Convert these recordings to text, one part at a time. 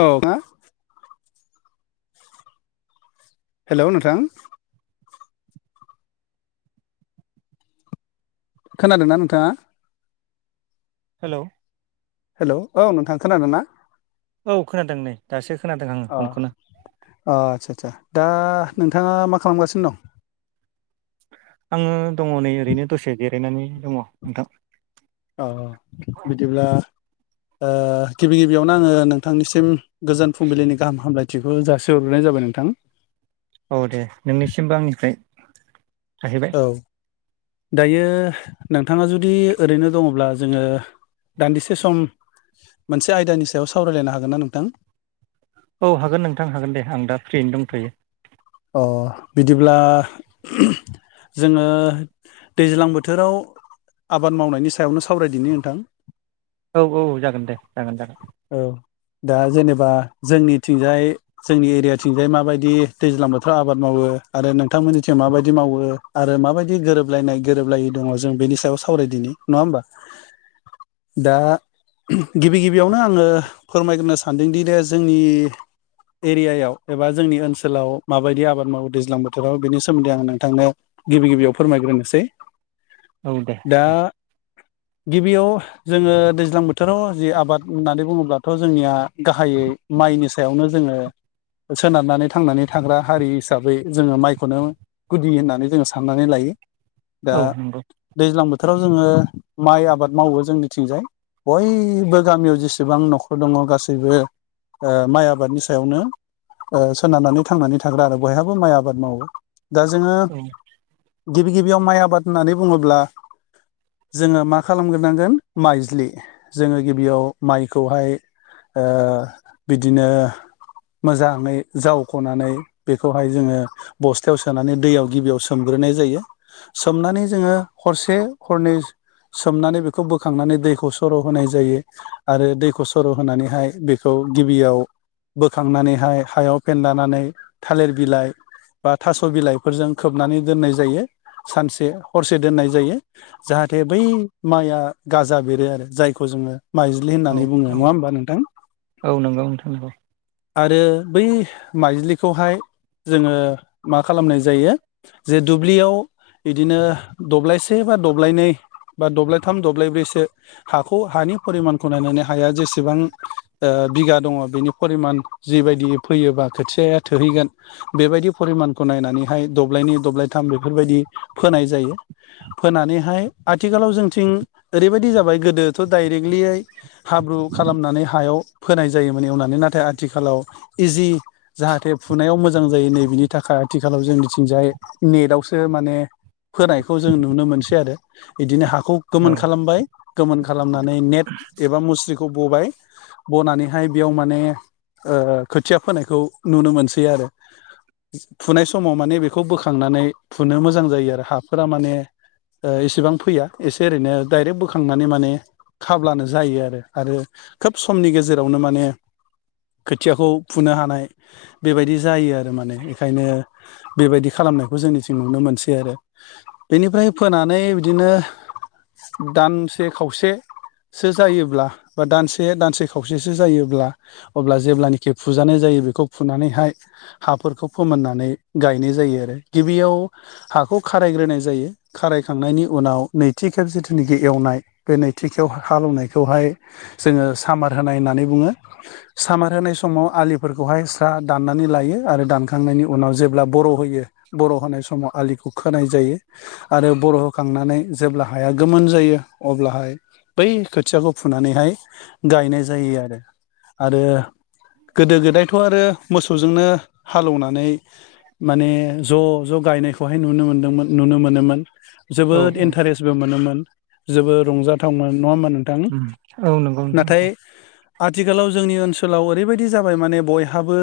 औ मा हेल' नोंथां खोनादोंना नोंथाङा हेल' हेल' औ नोंथां खोनादोंना? औ खोनादों नै दासो खोनादों आङो अ फनखौनो अ आतसा आतसा दा नोंथाङा मा खालामगासिनो दं आङो दङ नै ओरैनो दसे जिरायनानै दङ नोंथां औ बिदिब्ला गिबि गिबियावनो आङो नोंथांनिसिम गोजोन फुंबिलिनि गाहाम हामलायथिखौ जासिहर्रोनाय जा जाबाय नोंथां औ दे नोंनिसिमबो आंनिफ्राय थाहैबाय औ दायो नोंथाङा जुदि ओरैनो दङब्ला जोङो दान्दिसे सम मोनसे आयदानि सायाव सावरायलायनो हागोन ना नोंथां? औ हागोन नोंथां हागोन दे आं दा फ्रियैनो दंथ'यो अ बिदिब्ला जोङो दैज्लां बोथोराव आबाद मावनायनि सायावनो सावरायदिनि नोंथां औ औ जागोन दे जागोन जागोन औ दा जेनेबा जोंनिथिंजाय जोंनि एरियाथिंजाय माबायदि दैज्लां बोथोराव आबाद मावो आरो नोंथांमोननिसिम माबायदि मावो आरो माबायदि गोरोब गोबलायनाय गोरोबलायै दङ जों बेनि सायाव सावरायदिनि नङा होमबा दा गिबि गिबियावनो आङो फोरमायग्रोनो सानदोंदि द जोंनि एरियायाव एबा जोंनि ओनसोलाव माबायदि आबाद मावो दैज्लां बोथोराव बेनि सोमोन्दै आं नोंथांनो गिबि गिबियाव फोरमायग्रोनोसै औ दे दा गिबियाव जोङो दैज्लां बोथोराव जि आबाद होननानै बुङोब्लाथ' जोंनिया गाहायै माइनि सायावनो जोङो सोनारनानै थांनानै थाग्रा हारि हिसाबै जोङो माइखौनो गुदि होननानै जोङो साननानै लायो दा औ नंगौ दैज्लां बोथो बोथोराव जोङो माइ आबाद मावो जोंनिथिंजाय बयबो गामियाव जेसेबां न'खर दङ गासैबो ओ माइ आबादनि सायावनो ओ सोनारनानै थांनानै थाग्रा आरो बयहाबो माइ आबाद मावो दा जोङो औ गिबि गिबियाव माइ आबाद होननानै बुङोब्ला जोङो मा खालामग्रोनांगोन माइज्लि जोङो गिबियाव माइखौहाय ओ बिदिनो मोजाङै जावख'नानै बेखौहाय जोङो बस्थायाव सोनानै दैयाव गिबियाव सोमग्रो सनाय जायो सोमनानै जोङो हरसे हरनै सोमनानै बेखौ बोखांनानै दैखौ सर' होनाय जायो आरो दैखौ सर' होनानैहाय बेखौ गिबियाव बोखांनानैहाय हायाव फेन्दानानै थालिर बिलाइ बा थास' बिलाइफोरजों खोबनानै दोननाय जायो सानसे हरसे दोननाय जायो जाहाथे बै माइया गाजा बेरो आरो जायखौ जोङो मज्लि औ होननानै बुङो औ नङा होमबा नोंथां औ नंगौ नोंथां नंगौ आरो बै माइज्लिखौहाय जोङो मा खालामनाय जायो जे दुब्लियाव बिदिनो दब्लायसे बा दब्लायनै बा दब्लायथाम दब्लायब्रैसो हाखौ हानि परिमानखौ नायनानै हाया जेसेबां बिघा दङ बिनि फरिमान जिबायदि फैयोबा खोथियाया थोहैगोन बेबायदि फिमानखौ नायनानैहाय दब्लायनै दब्लायथाम बेफोरबायदि फोनाय जायो फोनानैहाय आथिखालाव जोंथिं ओरैबायदि जाबाय गोदोथ' डाइरेक्टलियै हाब्रु खालामनानै हायाव फोनाय जायोमोन एवनानै नाथाय आथिखालाव इजि जाहाथे फुनायाव मोजां जायो नै बिनि थाखाय आथिखालाव जों मिथिंजाय नेटआवसो माने फोनायखौ जों नुनो मोनसै आरो बिदिनो हाखौ औ गोमोन खालामबाय गोमोन खालामनानै नेट एबा मुस्रिखौ बबाय बनानैहाय बेयाव माने ओ खोथिया फोनायखौ नुनो मोनसै आरो फुनाय समाव माने बेखौ बोखांनानै फुनो मोजां जायो आरो हाफोरा माने ओ इसेबां फैया एसे ओरैनो दायरेक्ट बोखांनानै माने खाब्लानो जायो आरो आरो खोब समनि गेजेरावनो माने खोथियाखौ फुनो हानाय बेबायदि जायो आरो माने बेखायनो बेबायदि खालामनायखौ जोंनिथिं नुनो मोनसै आरो बेनिफ्राय फोनानै बिदिनो दानसे खावसे सो जायोब्ला बा दानसे दानसे खावसेसो जायोब्ला अब्ला जेब्लानखि खे फुजानाय जायो बेखौ फुनानैहाय हाफोरखौ फोमोननानै गायनाय जायो आरो गिबियाव हाखौ खारायग्रोनाय जायो खारायखांनायनि उनाव नैथि खेब जिथुनाखि एवनाय बे नैथि खेब हालनायखौ जों सामार होनाय होननानै बुङो सामार होनाय समाव आ फोरखौहाय स्रा दाननानै लायो आरो दानखांनायनि उनाव जेब्ला बर' होयो बर' होनाय समाव आलि खोनाय जायो आरो बर' होखांनानै जेब्ला हाया गोमोन जायो अब्लाहाय बै खोथियाखौ फुनानैहाय गायनाय जायो आरो आरो गोदो गोदायथ' आरो मोसौजोंनो हालेवनानै माने ज' ज' गायनायखौहाय नुनो मोनदोंमोन नुनो मोनोमोन औ जोबोद औ इन्टारेस्टबो मोनोमोन जेबो रंजाथावमोन नङा होमबा नोंथां उम औ नंगौ नोंथां नाथाय नंगौ आथिखालाव जोंनि ओनसोलाव ओरैबायदि जाबाय माने बयहाबो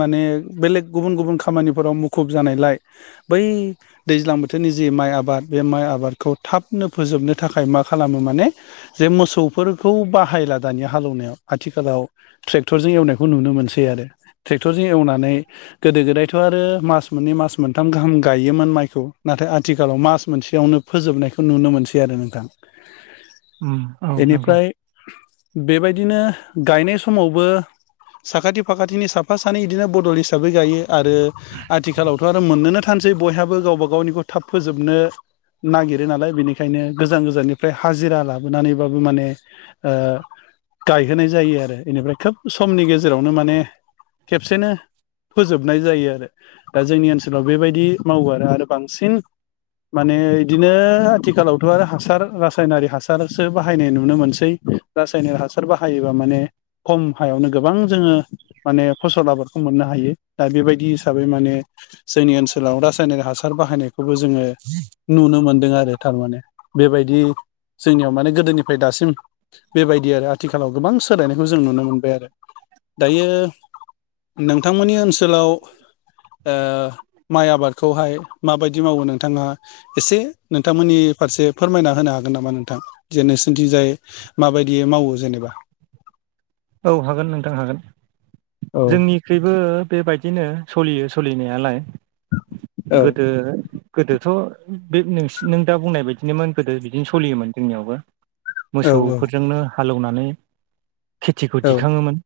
माने बेलेग गुबुन गुबुन खामानिफोराव मुखुब जानायलाय बै दैज्लां बोथोरनि जि माइ आबाद बे माइ आबादखौ थाबनो फोजोबनो थाखाय मा खालामो माने जे मोसौफोरखौ बाहायला दानि हालेवनायाव आथिखालाव ट्रेक्टरजों एवनाय नुयो मोनसै आरो ट्रेक्टरजों एवनानै खौ गोदो गोदायथ आरो माच मोनै माच मोनथाम गायोमोन माइखौ नाथाय आथिखालाव मास मोनसेयावनो फोजोबनायखौ नुनो मोनसै आरो नोंथां औ औ नंगौ बेनिफ्राय बेबायदिनो गायनाय समावबो साखाथि फाखाथिनि साफा सानै बिदिनो बडल हिसाबै गायो आरो आथिखालावथ' आरो मोननोनो सानसै बयहाबो गावबा गावनिखौ थाब फोजोबनो नागिरो नालाय बेनिखायनो गोजान गोजाननिफ्राय हाजिरा लाबोनानैबाबो माने ओ गायहोनाय जायो आरो बेनिफ्राय खोब समनि गेजेरावनो माने खेबसेनो फोजोबनाय जायो आरो दा जोंनि ओनसोलाव बेबायदि मावो आरो आरो बांसिन माने बिदिनो आथिखालावथ' आरो हासार रासायनारि हासारसो बाहायनाय नुनो मोनसै रासायनारो हासार बाहायोबा माने खम हायावनो गोबां जोङो माने फसल आबादखौ मोननो हायो दा बेबायदि हिसाबै माने जोंनि ओनसोलाव रासायनारि हासार बाहायनाय खौबो जोङो नुनो मोनदों आरो थारमाने बेबायदि जोंनियाव माने गोदोनिफ्राय दासिम बेबायदि आरो आथिखालाव गोबां सोलायनायखौ जों नुनो मोनबाय आरो दायो नोंथांमोननि ओनसोलाव ओ माइ आबादखौहाय माबायदि मावो नोंथाङा एसे नोंथांमोननि फारसे फोरमायना होनो नो होन नामा नोंथां जे नोंसोरथि जाय माबायदियै मावो जेनेबा औ हागोन नोंथां हागोन औ जोंनिख्रुइबो बेबायदिनो सोलियो सोलिनायालाय औ गोदो गोदोथ' बे नों दा बुंनाय बायदिनोमोन गोदो बिदिनो सोलियोमोन जोंनियावबो औ मोसौफोरजोंनो हालेवनानै खेथिखौ औ दिखाङोमोन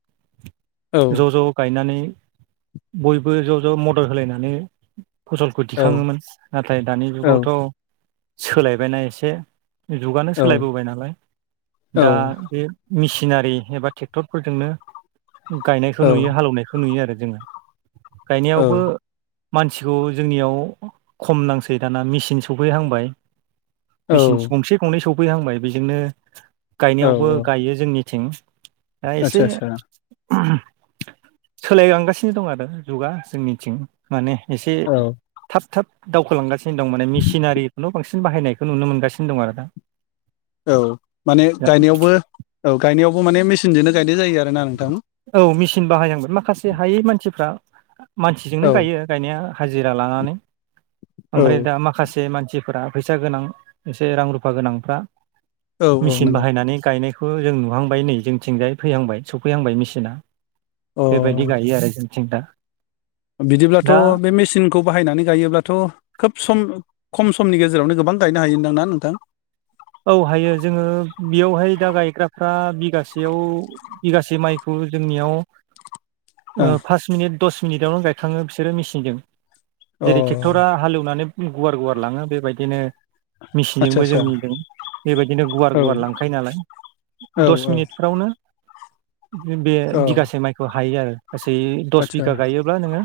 औ ज' ज' गायनानै बयबो ज' ज' मदद होलायनानै फसलखौ औ दिखाङोमोन नाथाय दानि औ जुगावथ' सोलायबायना एसे जुगानो औ सोलायबोबाय नालाय दा बे मेसिनारि एबा ट्रेक्टरफोरजोंनो गायनायखौ नुयो हालेवनायखौ नुयो आरो जोङो औ गायनायावबो मानसिखौ जोंनियाव खम नांसै दाना मेसिन सफैहांबाय औ मेसिन गंसे गंनै सफैहांबाय बेजोंनो गायनायावबो औ गायो जोंनिथिं दा एसे आतसा आतसा सोलायलांगासिनो दं आरो जुगा जोंनिथिं माने एसे औ थाब थाब दावखोलांगासिनो दं माने मेसिनारि जुग बांसिन बाहायनायखौ नुनो मोनगासिनो दं आरो दा औ माने गायनायावबो औ गायनायावबो माने मेसिनजोंनो गायनाय जायो आरोना नोंथां औ मेसिन बाहायनांगोन माखासे हायै मानसिफ्रा मानसिजोंनो औ गायो गायनाया हाजिरा लानानै औ ओमफ्राय दा माखासे मानसि सिफ्रा फैसा गोनां एसे रां रुफा गोनांफ्रा औ औ मेसिन नंगौ बाहायनानै गायनायखौ खो जों नुहांबाय नै जोंथिंजाय फैहांबाय सफैहांबाय मेसिना अ बेबायदि गायो आरो जों सिन्था बिदिब्लाथ' बे मेसिनखौ बाहायनानै गायोब्लाथ' खोब सम खम समनि गेजेरावनो गोबां गायनो हायोनदांना नोंथां औ हायो जोङो बेयावहाय दा गायग्राफ्रा बिगासेयाव बिगासे माइखौ जोंनियाव [unintelligible] ओ ओं पास मिनिट दस मिनिटावनो गायखाङो बिसोरो मेसिनजों अ जेरै ट्रेक्टरा हालेवनानै गुवार गुवार लाङो बेबायदिनो आदसा मिसिनजोंबो आदसा जोंनिजों बेबायदिनो गुवार औ गुवार लांखायो नालाय औ दस औ मिनिटफ्रावनो बे अ बिगासे माइखौ हायो आरो गासै दस आदसा बिगा गायोब्ला नोंङो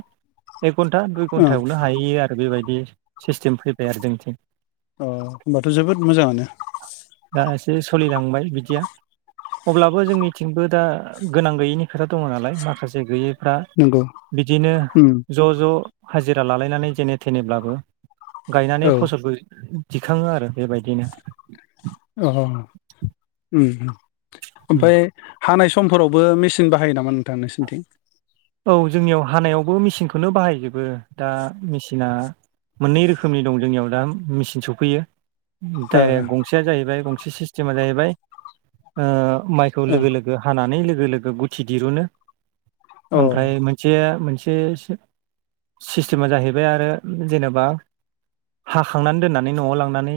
एक घन्टा दुइ ओं घन्टायावनो हाहैयो आरो बेबायदि सिस्टेम फैबाय आरो जोंनिथिं। अ होनबाथ' जोबोद मोजांङानो जे सोलिलांबाय बिदिया अब्लाबो जोंनिथिंबो दा गोनां गैयैनि खोथा दंङ नालाय माखासे गैयै फ्रा नंगौ बिदिनो उम ज' ज' हाजिरा लालायनानै जेने थेनेब्लाबो गायनानै औ फसलबो दिखांङो आरो बेबायदिनो अ उम ओमफ्राय हानाय सम समफोरावबो मेसिन बाहायो नामा नोंथां नोंसोरनिथिं औ जोंनियाव हानायावबो मेसिनखौनो बाहायजोबो दा मेसिना मोननै रोखोमनि दं जोंनियाव दा मेसिन सफैयो ओ डाइरेक्ट गंसेया जाहैबाय गंसे सिस्टेमा जाहैबाय ओ माइखौ ओ लोगो लोगो हानानै लोगो लोगो गुथि दिरुनो ओं ओमफ्राय मोनसेया मोन से स सिस्टेमा जाहैबाय आरो जेनेबा हाखांनानै दोननानै न'आव लांनानै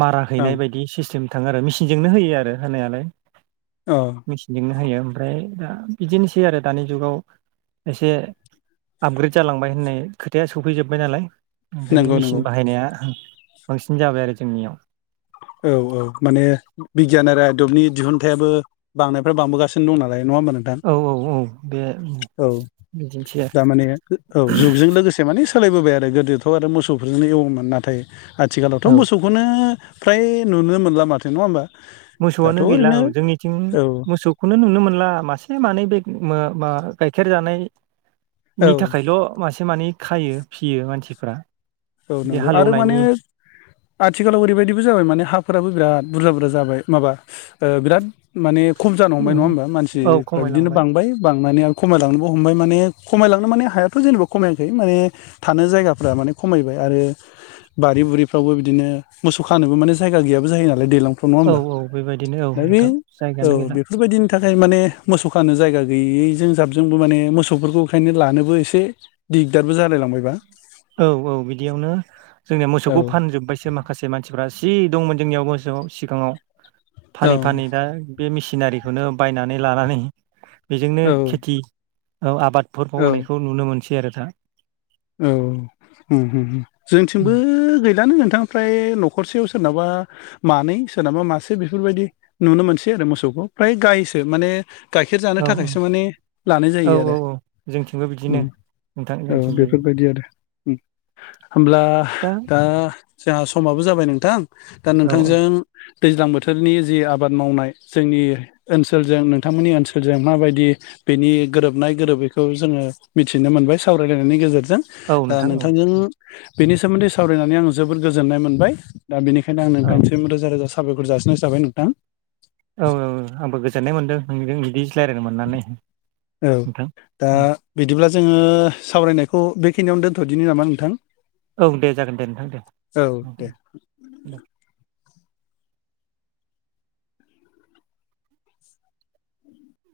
मारा अ ओं हैनाय बायदि सिस्टेम थांङो आरो मेसिनजोंनो होयो आरो होनायालाय। अ मेसिनजोंनो हायो ओमफ्राय दा बिदिनो सै आरो दानि जुगाव एसे आपग्रेद जालांबाय होननाय खोथाया सफैजोब्बाय नालाय ओंखायनो नंगौ मेसिन नंगौ बाहायनाया बांसिन जाबाय आरो जोंनियाव औ औ माने बिगियान बाय नंङा ओमबा नोंथां औ औ बे औ बिदिनोसै दा माने औ जुगजों लोगोसे माने सो सोलायबोबाय आरो गोदोथ' आरो मोसौफोरजोंनो एवोमोन नाथाय आथिखालावथ आरो औ मोसौखौनो फ्राय नुनो मोनला माथो नंङा होमबा दाथ' मोसौआनो गैला ओरैनो औ जोंनिथिं औ मोसौखौनो नुनो मोनला मासे मानै बे म मा गाइखेर औ जानायनि थाखायल मासे मानै खायो फियो मानसिफ्रा औ बे नंगौ आरो माने हालौनायनि आथिखालाव ओरैबायदिबो जाबाय माने हाफोराबो बिराद बुरजा बुरजा जाबाय माबा ओ बिराद माने खम जानो औ हमबाय नंङा होमबा औ मानसिफ्रा बिदिनो खमायलांबाय बांबाय बांनानै आ खमायलांनोबो हमबाय माने खमायलांनो माने हायाथ' जेनेबा खमायाखै माने थानो जायगाफ्रा माने खमायबाय आरो बारि बुरिफ्रावबो बिदिनो मोसौ खानोबो माने जायगा गैयाबो जायो नालाय दैलां नंङा औ होमबा औ बेबायदिनो औ दा बे नोंथां जायगायानो औ गैला बेफोरबायदिनि था फ्राय माने मोसौ खानो जायगा गैयैजों जाबजोंबो माने मोसौफोरखौ ओंखायनो लानोबो एसे दिगदारबो जालाय लांबायबा औ औ बिदियावनो जोंनिया औ मोसौखौ फानजोबबायसो माखासे मानसि मुफ्रा सि दंमोन जोंनियाव मोसौआव सिंगाङाव औ फानै फानै दा बे मेसिनारिखौनो बायनानै लानानै बेजोंनो औ खेथि आबाद फोर औ बावनायखौ नुनो मोनसै आरो दा औ जोंथिंबो गैलानो होन ओमफ्राय नखरसेयाव सोरनाबा मानै सोरनाबा मासे बेफोरबायदि नुनो मोनसै आरो मोसौखौ फ्राय गायसो माने गाइखेर जानो औ थाखायसो माने लानाय जायो आरो नोंथांजोंनोथिफयो बेबायदि आरो होमब्ला दा जोंहा समाबो जाबाय नोंथां दा औ औ नोंथांजों दैज्लां बोथोरनि जि आबाद मावनाय जोंनि ओनसोलजों नोंथांमोननि ओनसोलजों माबायदि बेनि गोरोबनाय गोरोबैखौ जोंङो मिथिनो मोनबाय सावरायलायनायनि गेजेरजों ओ औ नोंथां औ नोंथांजों बेनि सोमोन्दै सावरायनानै आं जोबोद गोजोननाय मोनबाय दा बेनिखायनो आं औ नोंथांसिम रोजा रोजा साबायर जासिनाय जाबाय नोंथां औ औ आंबो गोजोननाय मोनदों नोंजों बिदि रायज्लायनो मोननानै औ नोंथां दा बिदिब्ला जोङो सावरायनायखौ बेखिनियावनो दोन्थ'दिनि नामा नोंथां औ दे जागोन दे नोंथां औ दे देे।